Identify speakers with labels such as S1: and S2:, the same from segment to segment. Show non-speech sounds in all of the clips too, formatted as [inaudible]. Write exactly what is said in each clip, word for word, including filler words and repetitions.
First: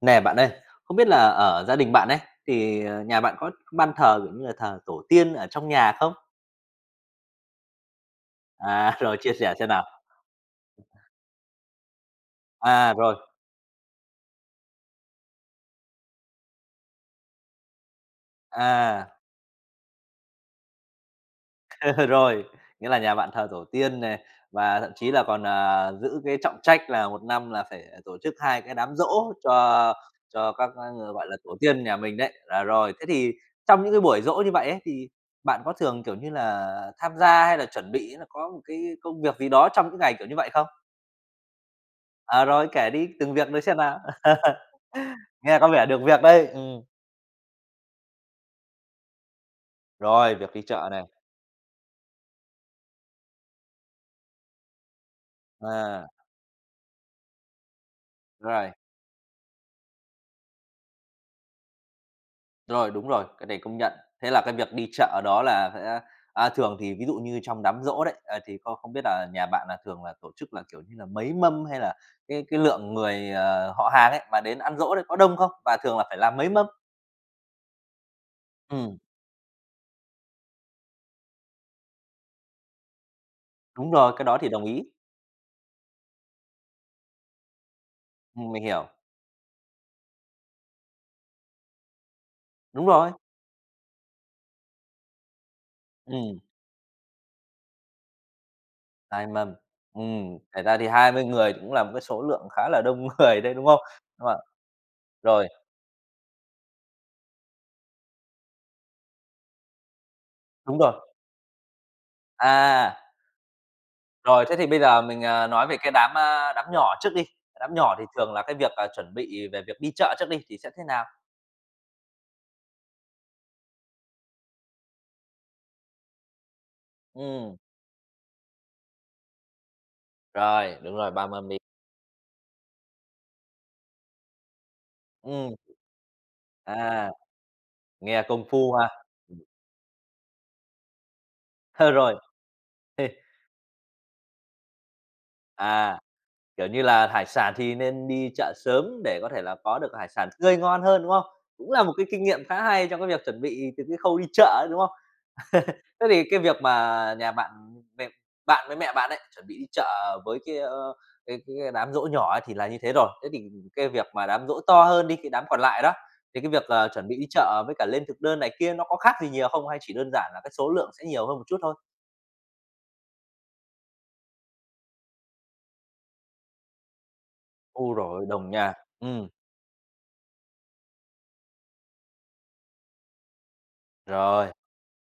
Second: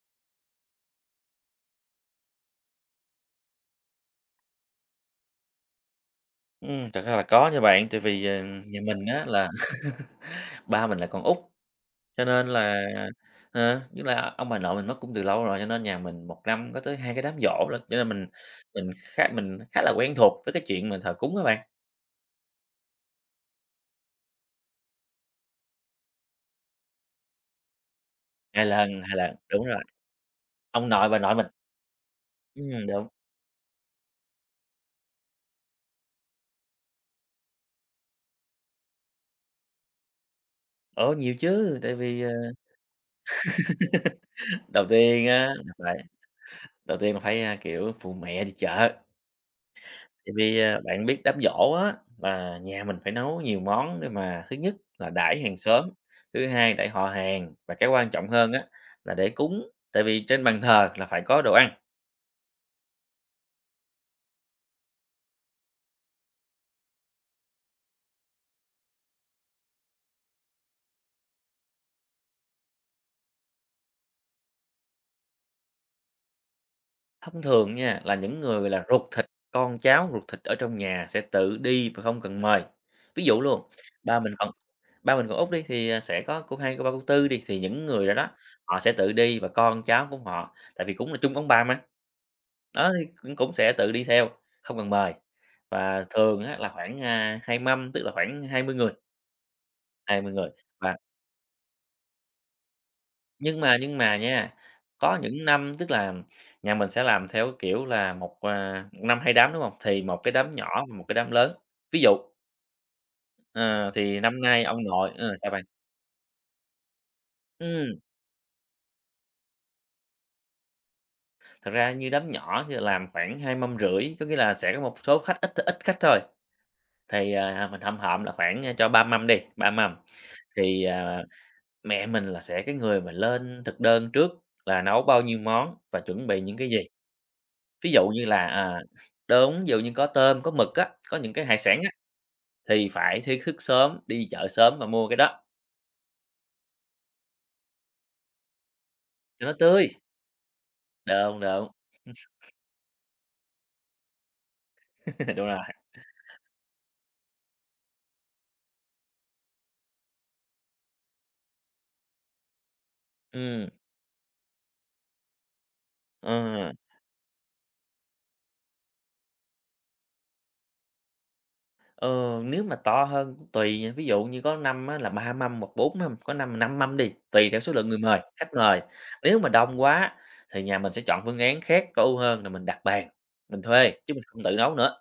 S1: Nè bạn ơi, không biết là ở gia đình bạn ấy thì, ờ, nhà bạn có ban thờ, kiểu như là, thờ tổ tiên ở trong nhà không?
S2: Ừm, thật ra là có nha bạn, tại vì, ờ, nhà
S1: À, [laughs]
S2: mình
S1: rồi,
S2: á
S1: chia
S2: là
S1: sẻ xem nào.
S2: [laughs] ba mình là con út, cho nên là,
S1: À, rồi,
S2: ờ, tức là ông bà nội mình mất cũng từ lâu rồi, cho nên nhà mình một năm có tới hai cái đám giỗ lận, cho nên mình mình
S1: à,
S2: khá mình khá là quen thuộc với cái chuyện mà thờ cúng các bạn.
S1: [laughs] rồi, nghĩa là nhà bạn thờ tổ tiên này và thậm chí là còn, à, giữ cái trọng trách là một năm là phải tổ chức hai
S2: Hai
S1: cái đám
S2: lần, hai
S1: giỗ
S2: lần, đúng rồi,
S1: cho cho các,
S2: ông nội
S1: người,
S2: bà
S1: gọi
S2: nội
S1: là,
S2: mình.
S1: tổ tiên nhà mình đấy. Là
S2: Ừm,
S1: rồi, thế
S2: đúng.
S1: thì trong những cái buổi giỗ như vậy ấy thì bạn có thường, kiểu như là, tham gia hay là chuẩn bị là có một cái công việc gì đó trong những ngày kiểu như vậy không?
S2: Ồ, nhiều chứ, tại vì, ờ,
S1: À, rồi, kể đi từng việc rồi xem nào. [laughs]
S2: [laughs] đầu tiên á
S1: Nghe có
S2: là
S1: vẻ được
S2: phải
S1: việc đấy. Ừm,
S2: đầu tiên là phải, a, kiểu, phụ mẹ đi chợ. Tại
S1: rồi, việc
S2: vì,
S1: đi
S2: à,
S1: chợ này,
S2: bạn biết đám giỗ á, là nhà mình phải nấu nhiều món để mà thứ nhất là đãi hàng xóm,
S1: à,
S2: thứ hai đãi họ hàng và cái quan trọng hơn á,
S1: rồi,
S2: là để cúng. Tại vì trên bàn thờ là phải có đồ ăn.
S1: rồi, đúng rồi, cái này công nhận. Thế là cái việc đi chợ đó là sẽ a, thường thì ví dụ như trong đám giỗ đấy, à, thì không không biết là nhà bạn là thường là tổ chức là, kiểu như là, mấy mâm hay là cái cái lượng người, ờ, họ hàng ấy mà đến ăn giỗ đấy có đông không? Và thường là phải làm mấy mâm?
S2: Thông thường nha, là những người, gọi là,
S1: Ừm,
S2: ruột thịt, con cháu ruột thịt ở trong nhà sẽ tự đi và không cần mời. Ví dụ luôn,
S1: đúng rồi,
S2: ba
S1: cái
S2: mình
S1: đó thì
S2: còn
S1: đồng ý.
S2: ba mình còn út đi thì, à, sẽ có cô hai, cô ba, cô tư đi, thì những người đó đó,
S1: Ừm, mình
S2: họ
S1: hiểu.
S2: sẽ tự đi và con cháu của họ tại vì cúng là chung ông bà mà.
S1: Đúng
S2: Đó, thì
S1: rồi,
S2: cũng cũng sẽ tự đi theo, không cần mời. Và
S1: ừm.
S2: thường á là khoảng, à, hai mâm, tức là khoảng hai mươi người,
S1: hai mươi mâm. Ừ,
S2: hai mươi người.
S1: kể ra thì
S2: Và
S1: hai mươi người cũng là một cái số lượng khá là đông [laughs] người đấy,
S2: nhưng
S1: đúng
S2: mà
S1: không?
S2: nhưng mà
S1: Đúng rồi,
S2: nha, có những
S1: rồi,
S2: năm tức là nhà mình sẽ làm theo cái kiểu là một, à, một năm hai đám, đúng không? Thì một cái đám
S1: đúng
S2: nhỏ và một
S1: rồi.
S2: cái đám lớn. Ví dụ,
S1: À,
S2: ờ, thì năm
S1: rồi thế
S2: nay
S1: thì bây
S2: ông
S1: giờ
S2: nội
S1: mình,
S2: ờ,
S1: à,
S2: sao bạn?
S1: nói về cái đám, a, đám nhỏ trước đi. Đám nhỏ
S2: Ừm,
S1: thì thường là cái việc, à, chuẩn bị về việc đi chợ trước đi thì sẽ thế nào?
S2: thật ra như đám nhỏ thì làm khoảng hai mâm rưỡi, có nghĩa là sẽ có một số khách ít ít khách thôi. Thì,
S1: Ừ,
S2: à, mình họm họm là khoảng à, cho ba mâm đi, ba mâm.
S1: rồi,
S2: Thì,
S1: đúng rồi,
S2: à
S1: ba mâm đi.
S2: mẹ mình là sẽ cái người mà lên thực đơn trước là nấu bao nhiêu
S1: Ừ,
S2: món và chuẩn bị những cái gì.
S1: à,
S2: Ví dụ
S1: nghe
S2: như
S1: công
S2: là,
S1: phu
S2: à,
S1: ha. Ừm,
S2: đúng, ví dụ như có tôm, có mực á, có những cái hải sản á,
S1: [laughs] rồi,
S2: thì
S1: [laughs]
S2: phải thi thức sớm, đi chợ sớm và mua cái đó
S1: à, kiểu như là, hải sản thì nên đi chợ sớm để có thể
S2: cho nó
S1: là có
S2: tươi.
S1: được hải sản tươi ngon hơn, đúng không?
S2: Đúng, đúng.
S1: Cũng là một cái kinh nghiệm khá hay trong cái việc chuẩn bị từ cái khâu đi chợ ấy, đúng không?
S2: [laughs] Đúng rồi.
S1: Thế thì cái việc mà nhà bạn mẹ bạn với mẹ bạn ấy, chuẩn bị đi chợ với cái, ơ, cái cái cái đám dỗ nhỏ ấy thì là như thế rồi. Thế thì
S2: Ừm,
S1: cái việc mà đám dỗ to hơn đi, cái đám còn lại đó, thì cái việc,
S2: ờ,
S1: ờ, chuẩn bị đi chợ với cả lên thực đơn này kia nó có khác gì nhiều không? Hay chỉ đơn giản là cái số lượng sẽ nhiều hơn một chút thôi?
S2: ờ, Nếu mà to hơn cũng tùy nha, ví dụ như có năm á là ba mâm hoặc bốn mâm, có năm là năm mâm đi, tùy theo số lượng
S1: U
S2: người mời,
S1: rồi, đồng
S2: khách
S1: nha.
S2: mời.
S1: Ừ
S2: Nếu mà đông quá thì nhà mình sẽ chọn phương án khác tối ưu hơn là mình đặt bàn, mình thuê chứ mình không
S1: rồi.
S2: tự nấu nữa.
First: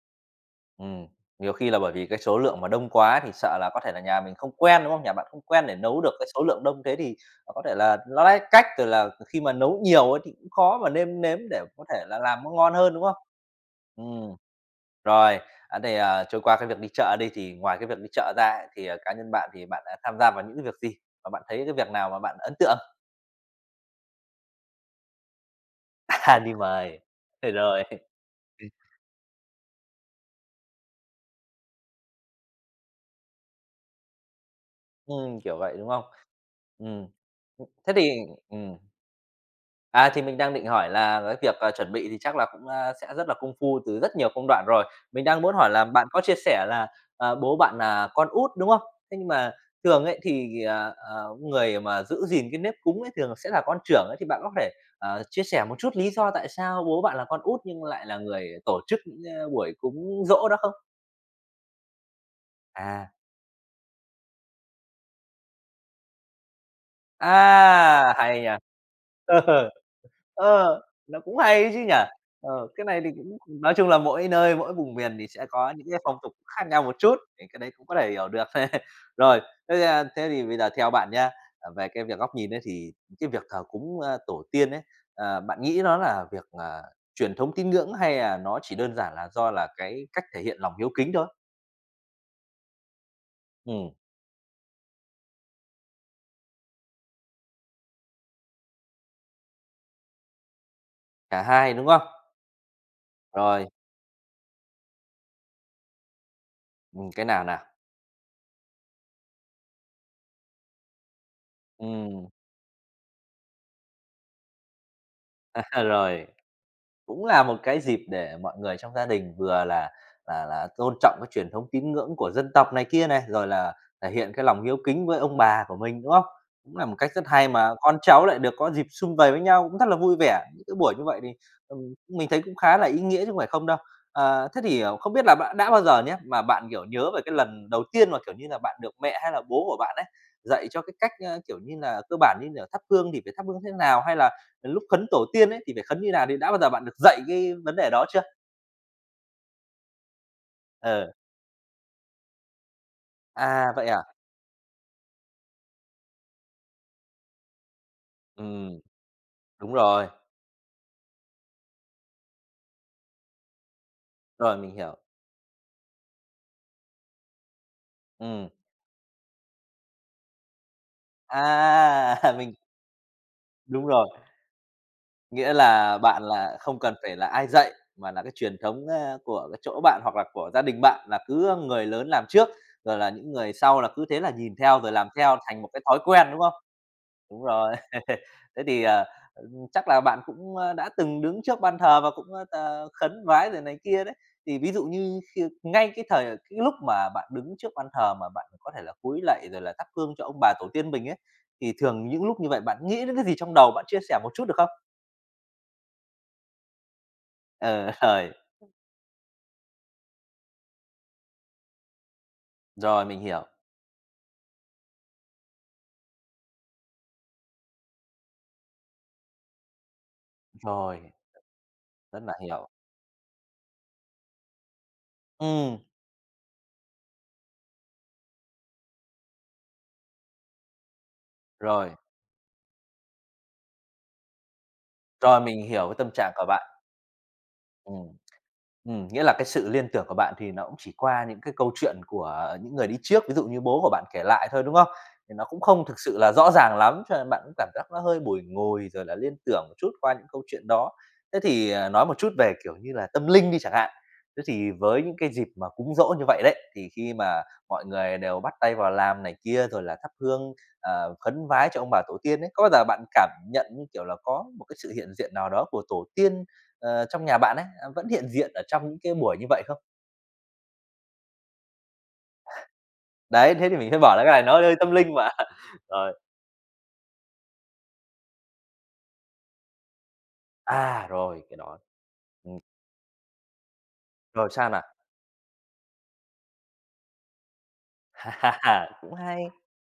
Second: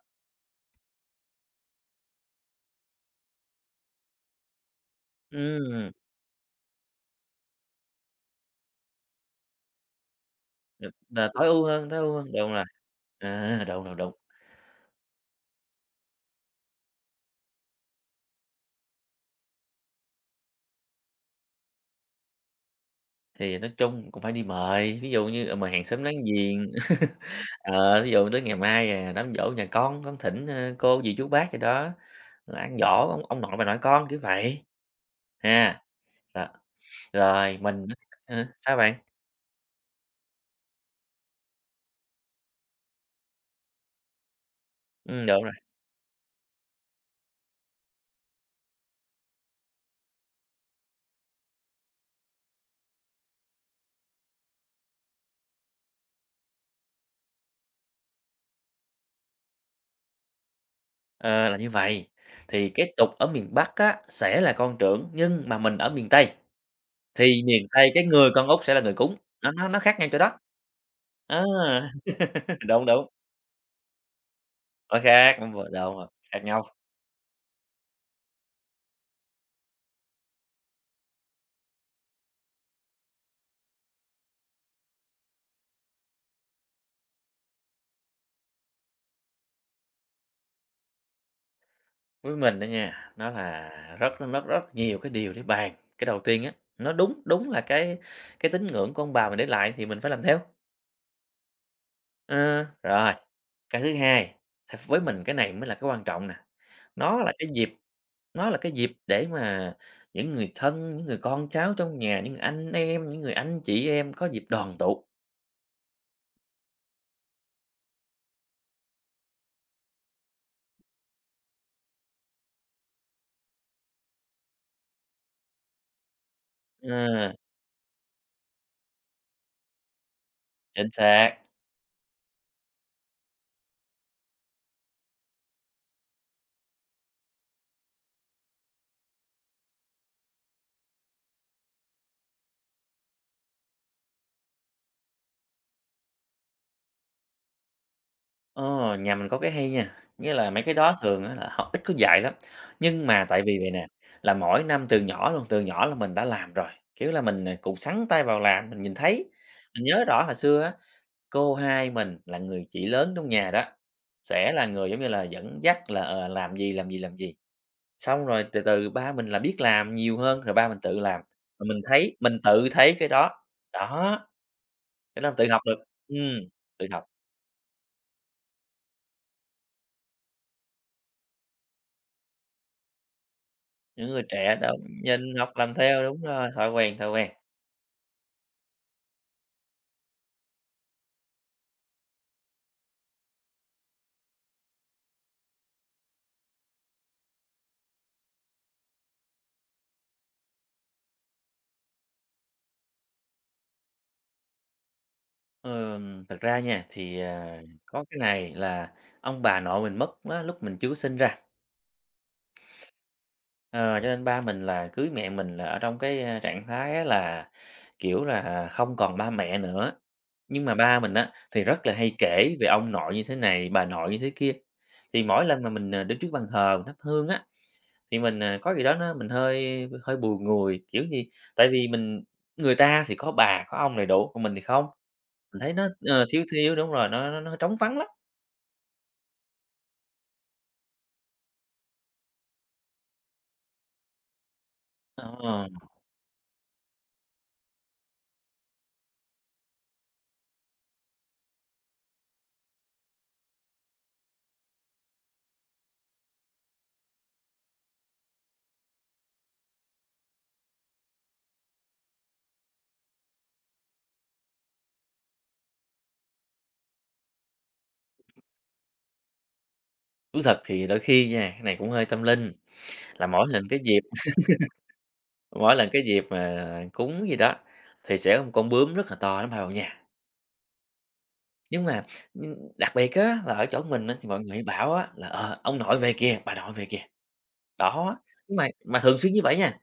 S1: Ừm, nhiều khi là bởi vì cái số lượng mà đông quá thì sợ là có thể là nhà mình không quen, đúng không? Nhà bạn không quen để
S2: Ừm,
S1: nấu được cái số lượng đông thế thì có thể là nó lách cách, rồi là khi mà nấu nhiều ấy thì cũng khó
S2: đ
S1: mà nêm
S2: là
S1: nếm
S2: tối
S1: để
S2: ưu
S1: có
S2: hơn, tối
S1: thể
S2: ưu
S1: là
S2: hơn,
S1: làm nó
S2: đúng rồi,
S1: ngon hơn, đúng không?
S2: à, đúng, đúng, đúng.
S1: Ừm, rồi, à, thì, à, trôi qua cái việc đi chợ đi, thì ngoài cái việc đi chợ ra ấy, thì, à, cá nhân bạn thì bạn đã tham gia vào những cái việc gì? Và bạn thấy cái việc nào mà bạn ấn tượng?
S2: Thì nói chung cũng phải đi mời, ví dụ như, ờ, mời hàng xóm láng
S1: [laughs] À, đi
S2: giềng,
S1: mời, Thế rồi,
S2: ờ, ví dụ tới ngày
S1: [laughs]
S2: mai, à, đám giỗ nhà con, con thỉnh, ơ, cô dì chú bác gì đó là ăn giỗ ông ông nội bà nội con, kiểu vậy,
S1: ừm, kiểu vậy,
S2: ha.
S1: đúng không?
S2: Đó,
S1: Ừm,
S2: rồi mình
S1: thế thì
S2: ờ, sao
S1: ừm.
S2: bạn?
S1: À, thì mình đang định hỏi là cái việc, à, chuẩn bị thì chắc là cũng, a, sẽ rất là công phu từ rất nhiều công đoạn rồi. Mình
S2: Ừm,
S1: đang
S2: đúng rồi,
S1: muốn hỏi là bạn có chia sẻ là, à, bố bạn là con út, đúng không? Thế nhưng mà thường ấy thì, à, ờ, người mà giữ gìn cái nếp cúng ấy thường sẽ là con trưởng ấy, thì bạn có thể, ờ, chia sẻ một chút lý do tại sao bố bạn là con út nhưng lại là người tổ chức những, a, buổi cúng giỗ đó không?
S2: ờ, là như vậy. Thì cái tục
S1: À,
S2: ở miền Bắc á sẽ là con trưởng, nhưng mà mình ở miền Tây, thì miền Tây cái
S1: à,
S2: người
S1: hay
S2: con
S1: nhỉ!
S2: út sẽ là người cúng, nó nó
S1: [laughs]
S2: nó khác nhau chỗ đó.
S1: Ờ, nó cũng
S2: Ờ,
S1: hay ấy chứ nhỉ?
S2: [laughs]
S1: Ờ, cái
S2: đúng,
S1: này
S2: đúng.
S1: thì cũng nói chung là mỗi nơi, mỗi vùng
S2: Nó
S1: miền thì
S2: khác,
S1: sẽ
S2: đúng rồi,
S1: có những
S2: đúng
S1: cái
S2: rồi,
S1: phong tục
S2: khác
S1: khác
S2: nhau.
S1: nhau một chút, thì cái đấy cũng có thể hiểu được. [laughs] Rồi, thế thì, à, thế thì bây giờ theo bạn nhá, à, về cái việc góc nhìn ấy thì cái việc thờ cúng, a, tổ tiên ấy, ờ, bạn nghĩ nó là việc, à, truyền thống tín ngưỡng hay là nó chỉ đơn giản là do là cái cách thể hiện lòng hiếu kính thôi?
S2: Với mình á nha, nó là
S1: Ừm,
S2: rất nó rất nhiều cái điều để bàn. Cái đầu tiên á, nó đúng đúng là cái cái tín ngưỡng của ông bà mình để lại thì mình phải làm theo.
S1: cả hai, đúng không?
S2: Ờ, rồi,
S1: Rồi,
S2: cái thứ hai, th với mình cái này mới là cái quan trọng nè,
S1: ừm,
S2: nó
S1: cái
S2: là
S1: nào
S2: cái
S1: nào?
S2: dịp nó là cái dịp để mà những người thân, những người con cháu trong nhà,
S1: Ừm,
S2: những anh em, những người anh chị em có dịp đoàn tụ.
S1: [laughs] rồi. Cũng là một cái dịp để mọi người trong gia đình vừa là là là tôn trọng cái truyền thống tín ngưỡng của dân tộc này kia này, rồi là thể hiện cái lòng hiếu kính với ông bà của mình, đúng không? Cũng là một cách rất
S2: Ờ,
S1: hay mà con cháu lại được có dịp sum vầy với nhau cũng rất là vui vẻ. Những cái
S2: chính
S1: buổi như vậy thì,
S2: xác.
S1: ừm, mình thấy cũng khá là ý nghĩa chứ không phải không đâu. Ờ, thế thì, ờ, không biết là bạn đã bao giờ nhé mà bạn, kiểu, nhớ về cái lần đầu tiên mà, kiểu như là, bạn được mẹ hay là bố của bạn ấy dạy cho cái cách, ơ, kiểu như là, cơ bản như, là thắp hương thì phải thắp hương thế nào? Hay là Lúc khấn tổ tiên ấy thì phải khấn như nào thì đã bao giờ bạn được dạy cái vấn đề đó chưa?
S2: Ờ, nhà mình có cái hay nha, nghĩa là mấy cái đó
S1: Ờ,
S2: thường á là họ ít có dạy lắm. Nhưng mà tại vì vậy
S1: à,
S2: nè,
S1: vậy à?
S2: là mỗi năm từ nhỏ luôn, từ nhỏ là mình đã làm rồi, kiểu là, mình, à, cũng xắn tay vào làm,
S1: Ừm,
S2: mình nhìn thấy.
S1: đúng
S2: Mình nhớ
S1: rồi,
S2: rõ hồi xưa á, cô hai mình là người chị lớn trong nhà đó, sẽ
S1: rồi,
S2: là
S1: mình
S2: người,
S1: hiểu.
S2: giống như là, dẫn dắt là, ờ, làm gì, làm gì, làm gì. Xong rồi
S1: Ừm,
S2: từ từ ba mình là biết làm nhiều hơn, rồi ba mình tự làm, rồi mình thấy mình
S1: à, [laughs] mình
S2: tự thấy cái đó.
S1: đúng rồi,
S2: Đó, cái đó mình tự
S1: nghĩa
S2: học được.
S1: là
S2: Ừm,
S1: bạn là không
S2: tự
S1: cần
S2: học.
S1: phải là ai dạy, mà là cái truyền thống, a, của cái chỗ bạn hoặc là của gia đình bạn là cứ người lớn làm trước, rồi là những người sau là cứ
S2: Những
S1: thế
S2: người
S1: là
S2: trẻ
S1: nhìn
S2: đó,
S1: theo rồi làm
S2: nhìn,
S1: theo
S2: học
S1: thành một
S2: làm
S1: cái thói
S2: theo, đúng
S1: quen, đúng
S2: rồi,
S1: không?
S2: thói quen, thói quen.
S1: Đúng rồi. [laughs] Thế thì, ờ Chắc là bạn cũng, ơ, đã từng đứng trước ban thờ và cũng, ơ, ờ, tờ- khấn vái rồi này kia đấy. Thì ví dụ như khi ngay cái thời cái lúc mà bạn đứng trước ban thờ mà bạn có thể là cúi lạy rồi là thắp hương cho ông bà tổ tiên mình ấy, thì thường những lúc như vậy bạn nghĩ đến cái gì trong đầu, bạn chia sẻ một chút được không?
S2: Ừm, thực ra nha, thì, à,
S1: Ờ, [laughs]
S2: có cái
S1: rồi,
S2: này là ông bà nội mình mất á lúc mình chưa sinh ra,
S1: rồi, mình hiểu,
S2: ờ, cho nên ba mình là cưới mẹ mình là ở trong cái, a, trạng thái á là, kiểu là, không còn ba mẹ nữa. Nhưng mà ba
S1: rồi,
S2: mình á, thì rất là hay
S1: rất là
S2: kể về
S1: hiểu.
S2: ông nội như thế này, bà nội như thế kia, thì mỗi lần mà
S1: Ừm,
S2: mình, à, đứng trước bàn thờ mình thắp hương á, thì mình, à, có gì đó nó mình hơi hơi buồn người kiểu gì tại vì
S1: rồi,
S2: mình người ta thì có bà, có ông đầy đủ, còn mình thì không,
S1: rồi,
S2: mình
S1: mình
S2: thấy
S1: hiểu
S2: nó,
S1: cái tâm
S2: ờ,
S1: trạng
S2: thiếu
S1: của bạn.
S2: thiếu đúng rồi, nó nó nó trống vắng lắm.
S1: Ừm. Ừm, nghĩa là cái sự liên tưởng của bạn thì nó cũng chỉ qua những cái câu chuyện của những người đi trước, ví dụ như bố của bạn kể lại thôi, đúng không? Thì nó cũng
S2: Ờ,
S1: không thực sự là rõ ràng lắm, cho nên bạn cũng cảm giác nó hơi bùi ngồi rồi là liên tưởng một chút qua những câu chuyện đó. Thế thì, à, nói một chút về, kiểu như là, tâm linh đi chẳng hạn. Thế thì với những cái dịp mà cúng dỗ như vậy đấy, thì khi mà mọi người đều bắt tay vào làm này kia, rồi là thắp hương, ờ, khấn vái cho ông bà tổ tiên ấy, có bao giờ bạn cảm nhận, như kiểu là, có một cái sự hiện diện nào đó của tổ tiên ờ, trong nhà bạn ấy, à, vẫn hiện diện ở trong những cái buổi như vậy không?
S2: thú thật thì đôi khi nha, cái này cũng hơi tâm linh, là mỗi
S1: Đấy,
S2: lần
S1: thế thì
S2: cái
S1: mình mới
S2: dịp
S1: bảo là cái này nó hơi tâm linh mà.
S2: mỗi lần
S1: [laughs]
S2: cái
S1: Rồi,
S2: dịp mà cúng gì đó thì sẽ có một con bướm rất là to nó bay vào nhà.
S1: à, rồi, cái đó,
S2: Nhưng mà, ưm, đặc biệt á là ở chỗ mình á thì mọi
S1: rồi
S2: người hay
S1: sao nào?
S2: bảo á là "Ờ, ông nội về kìa, bà nội về kìa." Đó, nhưng mà
S1: [laughs]
S2: mà
S1: Cũng
S2: thường xuyên như
S1: hay.
S2: vậy nha,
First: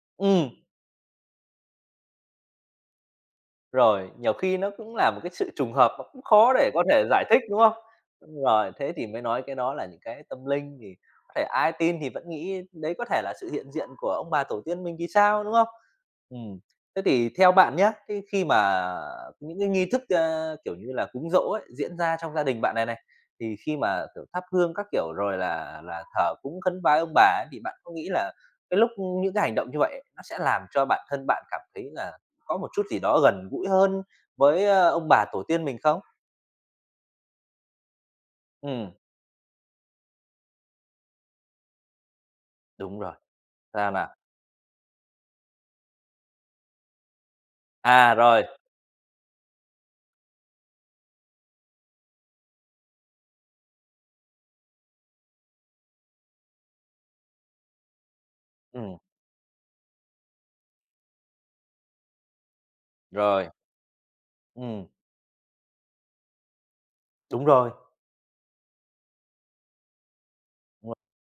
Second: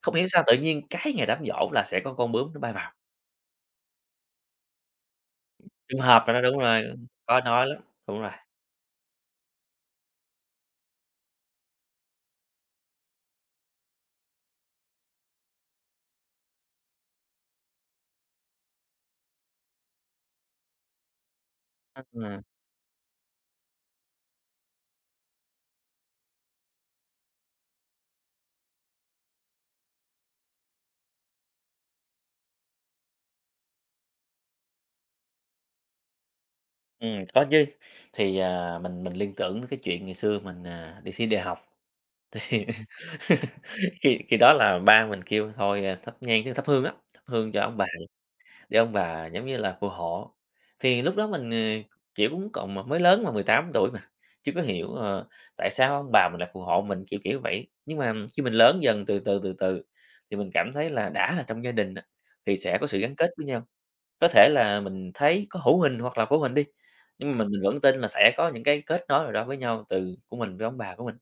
S2: không hiểu sao
S1: Ừm.
S2: tự nhiên cái ngày đám giỗ là sẽ có con bướm nó bay vào,
S1: Rồi, nhiều khi nó cũng là một cái sự trùng hợp,
S2: trùng
S1: nó cũng
S2: hợp rồi đó,
S1: khó
S2: đúng
S1: để
S2: rồi,
S1: có thể giải
S2: khó
S1: thích, đúng
S2: nói
S1: không?
S2: lắm, đúng rồi.
S1: Rồi, thế thì mới nói cái đó là những cái tâm linh thì có thể ai tin thì vẫn nghĩ đấy có thể là sự hiện diện của ông bà tổ tiên mình thì sao, đúng không? Ừm, thế thì theo bạn nhá, thế khi mà những cái nghi thức, ơ, kiểu như là, cúng dỗ ấy, diễn ra trong
S2: Ừm,
S1: gia đình bạn này này, thì khi mà, kiểu, thắp hương các kiểu rồi là là thờ cúng khấn vái ông bà ấy, thì bạn có nghĩ là cái lúc những cái hành động như vậy nó sẽ làm cho bản thân bạn cảm thấy là có một chút gì đó gần gũi hơn với, ơ, ông bà tổ tiên mình không?
S2: ừm, có chứ, thì, à,
S1: Ừm,
S2: mình mình liên tưởng tới cái chuyện ngày xưa mình, à, đi thi đại học thì
S1: đúng rồi, Ra
S2: [laughs]
S1: là,
S2: khi khi đó là ba mình kêu thôi, à, thắp nhang chứ thắp hương á, thắp hương cho ông bà.
S1: À, rồi,
S2: Để ông bà giống như là phù hộ. Thì lúc đó mình, ờ, kiểu, cũng còn m mới lớn mà, mười tám tuổi mà, [laughs] chưa có hiểu, ờ, tại sao ông bà mình lại phù hộ mình, kiểu, kiểu vậy. Nhưng mà khi mình lớn
S1: ừm,
S2: dần từ từ, từ từ thì mình cảm thấy là đã là trong gia đình á, thì sẽ có sự gắn kết với
S1: rồi,
S2: nhau. Có thể là
S1: ừm,
S2: mình thấy có hữu hình hoặc là vô hình đi, nhưng mà
S1: đúng
S2: mình mình
S1: rồi,
S2: vẫn tin là sẽ có những cái kết nối nào đó với nhau từ của mình với ông bà của mình.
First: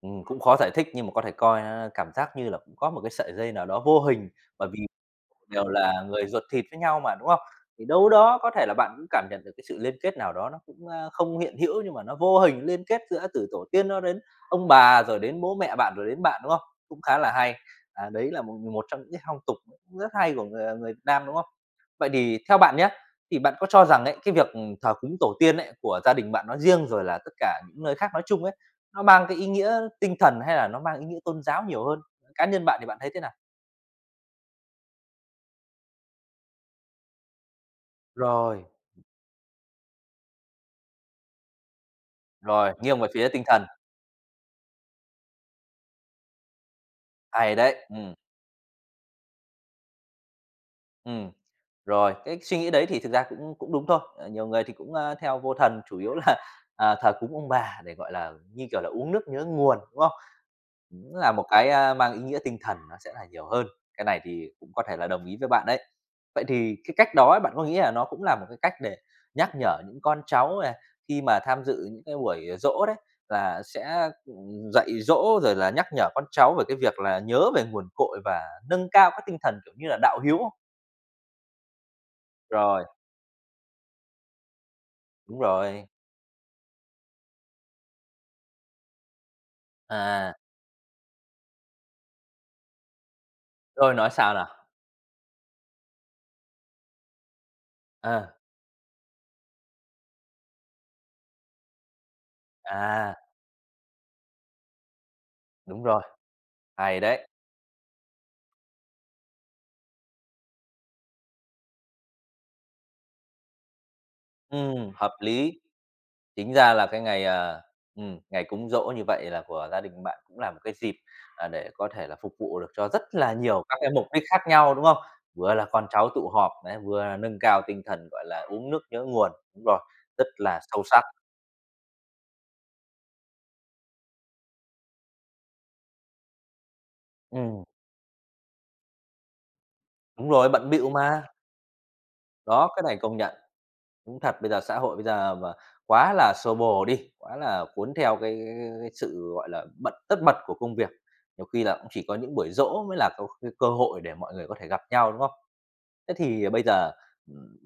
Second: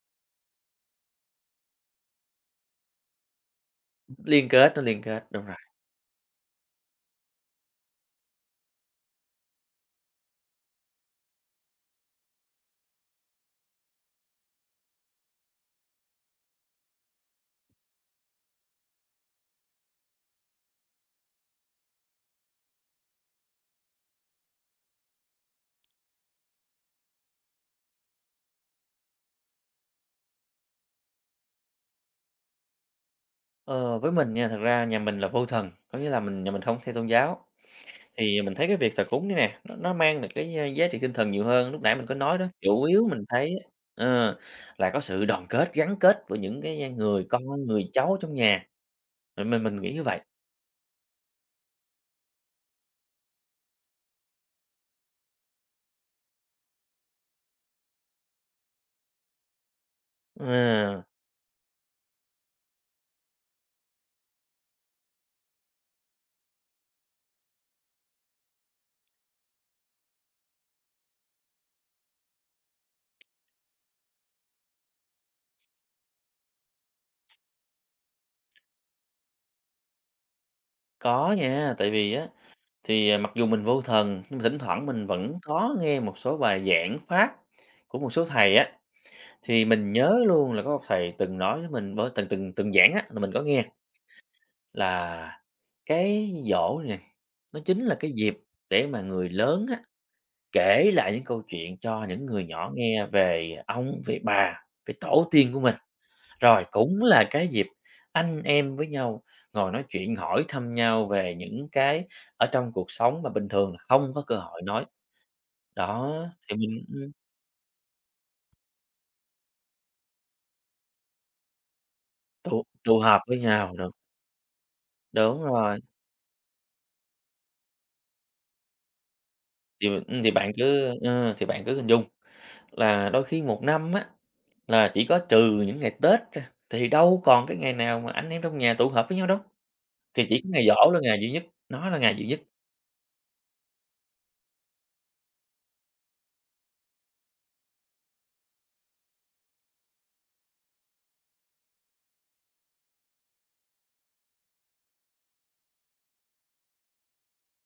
S1: ừm, cũng khó giải thích nhưng mà có thể coi nó cảm giác như là cũng có một cái sợi dây nào đó vô hình,
S2: Liên
S1: bởi
S2: kết,
S1: vì
S2: nó liên kết, đúng rồi.
S1: Đều là người ruột thịt với nhau mà, đúng không? Thì đâu đó có thể là bạn cũng cảm nhận được cái sự liên kết nào đó nó cũng, a, không hiện hữu nhưng mà nó vô hình liên kết giữa từ tổ tiên nó đến ông bà, rồi đến bố mẹ bạn, rồi đến bạn, đúng không? Cũng khá là hay. À, đấy là một một trong những cái phong tục cũng rất hay của người, à, người Việt Nam, đúng không? Vậy thì theo bạn nhé, thì bạn có cho rằng ấy, cái việc, ừ, thờ cúng tổ tiên ấy của gia đình bạn nói riêng, rồi là tất cả những nơi khác nói chung ấy, nó mang cái ý nghĩa tinh thần hay là nó mang ý nghĩa tôn giáo nhiều hơn? Cá nhân bạn thì bạn thấy thế nào?
S2: Ờ, với mình nha, thật ra nhà mình là vô thần, có nghĩa là mình nhà mình không theo tôn giáo. Thì mình
S1: Rồi.
S2: thấy cái việc thờ cúng này nè, nó nó mang được cái, a, giá trị tinh thần nhiều hơn, lúc nãy mình có nói đó,
S1: Rồi,
S2: chủ
S1: nghiêng
S2: yếu
S1: về
S2: mình
S1: phía tinh
S2: thấy
S1: thần,
S2: á ờ, là có sự đoàn kết, gắn kết với những cái, người con,
S1: hay
S2: người
S1: đấy, ừm,
S2: cháu trong nhà. Mình mình mình nghĩ như vậy.
S1: ừm. Rồi, cái suy nghĩ đấy thì thực ra cũng cũng đúng thôi. Ờ, Nhiều người thì cũng, a, theo vô thần, chủ yếu là, [laughs] à, thờ cúng ông bà để, gọi là, như kiểu là, uống nước nhớ nguồn, đúng không?
S2: Ờ,
S1: Cũng là một cái, a, mang ý nghĩa tinh thần nó sẽ là nhiều hơn. Cái này thì cũng có thể là đồng ý với bạn đấy. Vậy thì cái cách đó ấy, bạn có nghĩ là nó cũng là một cái cách để nhắc nhở những con cháu này, khi mà tham dự những cái buổi dỗ đấy, là sẽ, ừm, dạy dỗ rồi là nhắc nhở con cháu về cái việc là nhớ về nguồn cội và nâng cao cái tinh thần, kiểu như là, đạo hiếu không?
S2: có nha, tại vì á,
S1: Rồi.
S2: thì, à, mặc dù mình vô thần, nhưng mà thỉnh thoảng mình vẫn
S1: Đúng
S2: có
S1: rồi,
S2: nghe một số bài giảng Pháp của một số thầy á, thì mình nhớ
S1: à,
S2: luôn là có một thầy từng nói với mình bởi từng từng từng giảng á, là mình có nghe.
S1: rồi nói sao nào?
S2: Là cái giỗ nè, nó chính là cái
S1: Ờ,
S2: dịp để mà người lớn á, kể lại những câu chuyện cho những người nhỏ nghe
S1: à,
S2: về ông, về bà, về tổ tiên của mình.
S1: đúng rồi,
S2: Rồi cũng
S1: hay
S2: là
S1: đấy,
S2: cái dịp anh em với nhau ngồi nói chuyện, hỏi thăm nhau về những cái ở trong cuộc sống mà bình thường là không có cơ hội nói.
S1: ừm, hợp lý.
S2: Đó,
S1: Chính
S2: thì
S1: ra
S2: mình,
S1: là cái
S2: ừm,
S1: ngày, à, ừm, ngày cúng giỗ như vậy là của gia đình bạn cũng là một cái dịp, à, để có thể là phục vụ
S2: tụ
S1: được cho
S2: tụ
S1: rất
S2: họp
S1: là
S2: với
S1: nhiều
S2: nhau,
S1: các
S2: đúng,
S1: cái mục đích khác nhau, đúng không?
S2: đúng
S1: Vừa là
S2: rồi,
S1: con cháu tụ họp này, vừa là nâng cao tinh thần, gọi là, uống nước nhớ nguồn, đúng rồi,
S2: thì, ừm,
S1: rất
S2: thì bạn
S1: là sâu
S2: cứ,
S1: sắc.
S2: ơ, thì bạn cứ hình dung là đôi khi một năm á, là chỉ có trừ những ngày Tết ra, thì đâu còn cái
S1: Ừm,
S2: ngày nào mà anh em trong nhà tụ họp với nhau đâu, thì
S1: đúng
S2: chỉ có
S1: rồi,
S2: ngày
S1: bận
S2: giỗ
S1: bịu
S2: là ngày
S1: mà,
S2: duy nhất, nó là ngày duy nhất.
S1: đó, cái này công nhận. Đúng thật, bây giờ xã hội bây giờ mà quá là xô bồ đi, quá là cuốn theo cái cái cái sự, gọi là, bận tất bật của công việc, nhiều khi là cũng chỉ có những buổi giỗ mới là có cái cơ hội để mọi người có thể gặp nhau, đúng không? Thế thì bây giờ, ừm,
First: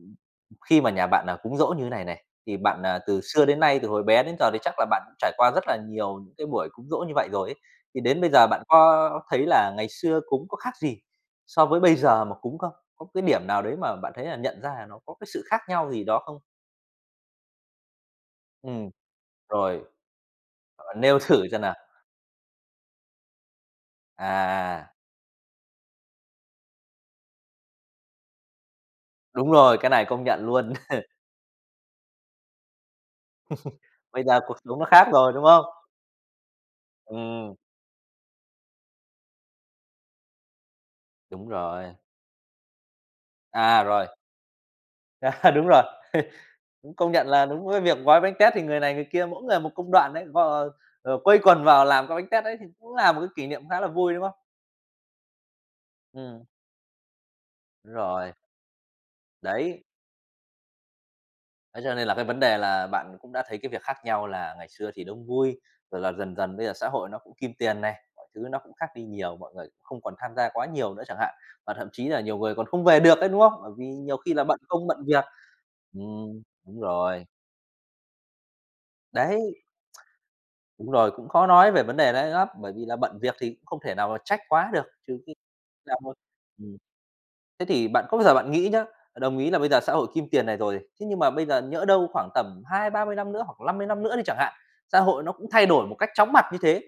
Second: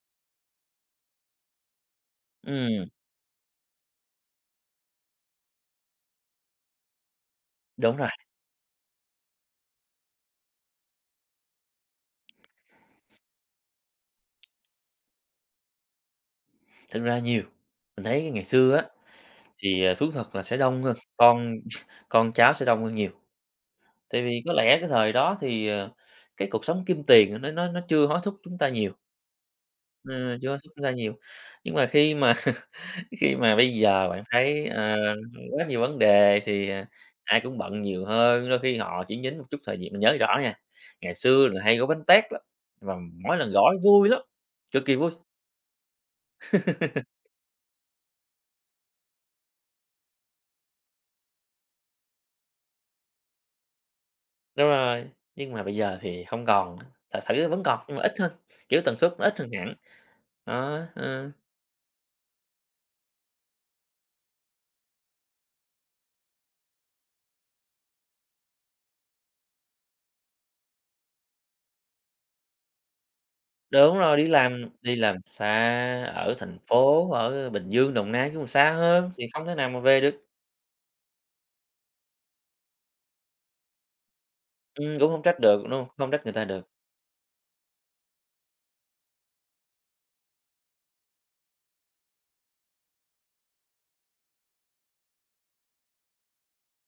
S1: khi mà nhà bạn, là cúng giỗ như thế này này, thì bạn,
S2: Ừm,
S1: là từ xưa đến nay, từ hồi bé đến giờ thì chắc là bạn cũng trải qua rất là nhiều những cái buổi cúng giỗ như vậy rồi ấy,
S2: đúng
S1: thì
S2: rồi,
S1: đến bây giờ bạn có thấy là ngày xưa cúng có khác gì so với bây giờ mà cúng không? Có cái điểm nào đấy mà bạn thấy là nhận ra là nó có cái sự khác nhau gì đó không?
S2: thực ra nhiều. Mình thấy cái ngày xưa á,
S1: Ừm,
S2: thì,
S1: rồi,
S2: ờ, thú thật là sẽ đông
S1: ờ,
S2: hơn,
S1: nêu thử
S2: con
S1: xem nào.
S2: [laughs] con cháu sẽ đông hơn nhiều, tại vì có lẽ cái
S1: À,
S2: thời đó thì, ờ, cái cuộc sống kim tiền nó nó nó chưa hối thúc chúng ta nhiều,
S1: đúng rồi, cái này công
S2: ờ,
S1: nhận
S2: chưa hối thúc
S1: luôn.
S2: chúng ta
S1: [laughs]
S2: nhiều. Nhưng mà khi mà Khi mà bây giờ
S1: Bây
S2: bạn
S1: giờ cuộc
S2: thấy,
S1: sống nó
S2: ờ,
S1: khác rồi, đúng không?
S2: quá nhiều vấn đề thì, à, ai
S1: Ừm,
S2: cũng bận nhiều hơn, đôi khi họ chỉ nhín một chút thời gian. Mình nhớ rõ nha, ngày xưa
S1: đúng
S2: là hay gói
S1: rồi.
S2: bánh tét lắm, và mỗi lần gói
S1: À, rồi,
S2: vui lắm, cực kỳ vui.
S1: [laughs] à, đúng rồi. [laughs] Cũng công nhận là đúng cái việc gói bánh tét thì người này người kia mỗi người một công đoạn đấy, gò ờ, quây quần vào làm cái bánh tét đấy thì cũng là một cái kỷ niệm khá là vui, đúng không?
S2: Đúng rồi, nhưng mà bây giờ thì không
S1: Ừ,
S2: còn nữa, thật sự vẫn còn nhưng mà ít hơn,
S1: rồi,
S2: kiểu, tần suất nó ít hơn hẳn.
S1: đấy.
S2: Đó, ờ,
S1: Thế cho nên là cái vấn đề là bạn cũng đã thấy cái việc khác nhau là ngày xưa thì đông vui, rồi là dần dần bây giờ xã hội nó cũng kim tiền này, mọi thứ nó cũng khác đi nhiều, mọi người cũng không còn tham gia quá nhiều nữa chẳng hạn. Và thậm chí là nhiều người còn không về được đấy, đúng không? Bởi vì
S2: đúng rồi,
S1: nhiều
S2: đi
S1: khi là bận
S2: làm
S1: công
S2: đi
S1: bận
S2: làm
S1: việc.
S2: xa ở
S1: Ừm,
S2: thành
S1: đúng
S2: phố,
S1: rồi.
S2: ở Bình Dương, Đồng Nai cũng xa hơn thì không thể
S1: Đấy,
S2: nào mà về được.
S1: đúng rồi, cũng khó nói về vấn đề đấy lắm, bởi vì là bận việc thì cũng không thể nào mà trách quá được,
S2: Ừm, cũng
S1: chứ
S2: không
S1: khi
S2: trách được, đúng hông?
S1: là
S2: Không
S1: một
S2: trách người ta được.
S1: Thế thì bạn có bao giờ bạn nghĩ nhá, đồng ý là bây giờ xã hội kim tiền này rồi, thế nhưng mà bây giờ nhỡ đâu khoảng tầm hai ba mươi năm nữa hoặc năm mươi năm nữa đi chẳng hạn, xã hội nó cũng thay đổi một cách chóng mặt như thế,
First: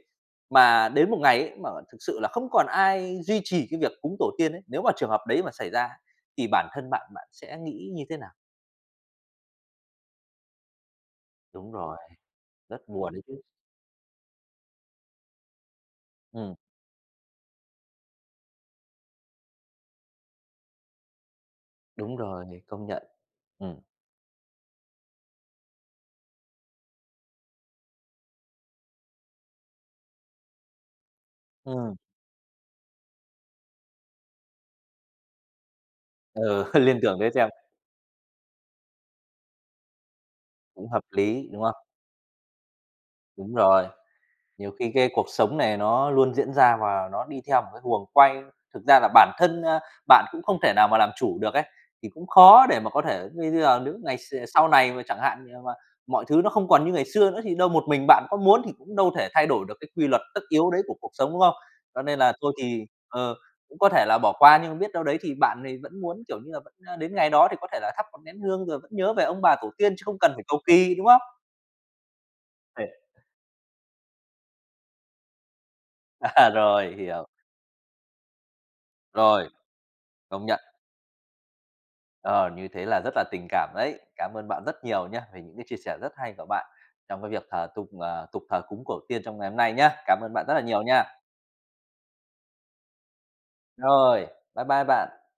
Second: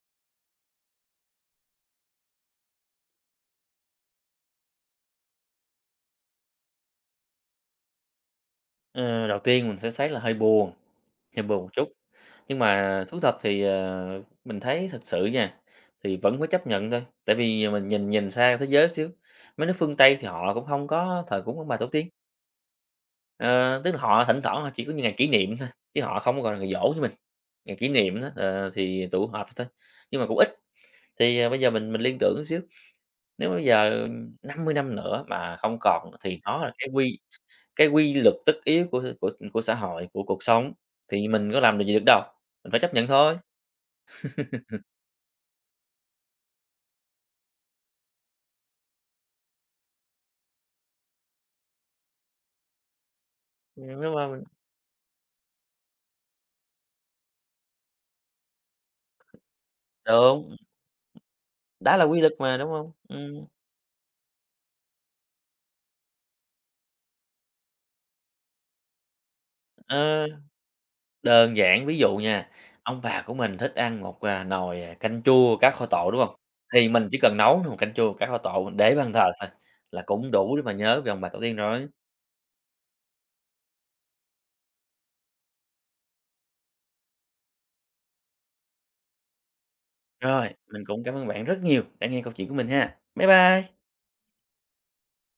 S1: mà đến một ngày ấy mà thực sự là không còn ai duy trì cái việc cúng tổ tiên ấy, nếu mà trường hợp đấy mà xảy ra thì bản thân bạn, bạn sẽ nghĩ như thế nào?
S2: Ờ, đầu tiên mình sẽ thấy là hơi buồn, hơi buồn một
S1: Đúng
S2: chút,
S1: rồi,
S2: nhưng
S1: rất
S2: mà
S1: buồn
S2: thú
S1: đấy
S2: thật
S1: chứ.
S2: thì, ờ, mình thấy thật sự nha, thì vẫn phải
S1: Ừm,
S2: chấp nhận thôi, tại vì mình nhìn nhìn sang thế giới xíu, mấy nước phương Tây thì họ cũng không có thờ cúng ông bà tổ tiên,
S1: đúng rồi, công nhận.
S2: ờ,
S1: Ừm,
S2: tức là họ thỉnh thoảng họ chỉ có những ngày kỷ niệm thôi, chứ họ không còn là, ngày giỗ như mình, ngày kỷ niệm đó, ờ, thì tụ họp thôi, nhưng mà cũng ít. Thì, ờ, bây giờ
S1: ừm,
S2: mình
S1: ừ,
S2: mình liên tưởng xíu, nếu bây giờ năm mươi năm nữa mà không còn
S1: Ờ,
S2: thì nó là
S1: [laughs]
S2: cái
S1: liên tưởng
S2: quy
S1: đấy xem
S2: cái quy luật tất yếu của của của xã hội, của cuộc sống
S1: cũng hợp
S2: thì
S1: lý,
S2: mình có
S1: đúng
S2: làm được
S1: không?
S2: gì được đâu, mình phải chấp nhận thôi,
S1: Đúng rồi. Nhiều khi cái cuộc sống này nó luôn diễn ra và nó đi theo một cái guồng quay, thực ra là bản thân, a, bạn cũng không thể nào mà làm chủ được ấy, thì cũng khó để mà có thể bây giờ nếu
S2: ừm, đúng
S1: ngày s
S2: hông?
S1: sau này mà chẳng hạn như mà mọi thứ nó không còn như ngày xưa nữa thì đâu một mình bạn có muốn thì cũng đâu thể thay đổi được cái quy luật tất
S2: Đúng,
S1: yếu đấy của cuộc sống, đúng không?
S2: đã
S1: Cho
S2: là
S1: nên
S2: quy luật
S1: là thôi
S2: mà, đúng
S1: thì,
S2: không?
S1: ờ,
S2: Ừm,
S1: cũng có thể là bỏ qua nhưng biết đâu đấy thì bạn thì vẫn muốn, kiểu như là, vẫn, a, đến ngày đó thì có thể là thắp một nén hương rồi vẫn nhớ về ông bà tổ tiên chứ không
S2: ờ,
S1: cần phải cầu kỳ, đúng không?
S2: đơn giản ví dụ nha, ông bà của mình thích ăn một, à, nồi, à, canh chua cá kho tộ, đúng không?
S1: [laughs] à,
S2: Thì
S1: rồi,
S2: mình chỉ
S1: hiểu,
S2: cần nấu một canh chua cá kho tộ mình để bàn thờ thôi
S1: rồi,
S2: là cũng
S1: công
S2: đủ
S1: nhận.
S2: để mà nhớ về ông bà tổ tiên rồi.
S1: Ờ, Như thế là rất là tình cảm đấy. Cảm ơn bạn rất nhiều nhé về những cái chia sẻ rất hay của bạn trong cái việc thờ tục, ờ, tục thờ cúng tổ tiên trong ngày hôm nay nhé. Cảm ơn bạn
S2: Rồi,
S1: rất là nhiều
S2: mình cũng
S1: nha.
S2: cảm ơn bạn rất nhiều đã nghe câu chuyện của mình ha. Bye bye.
S1: Rồi, bye bye bạn.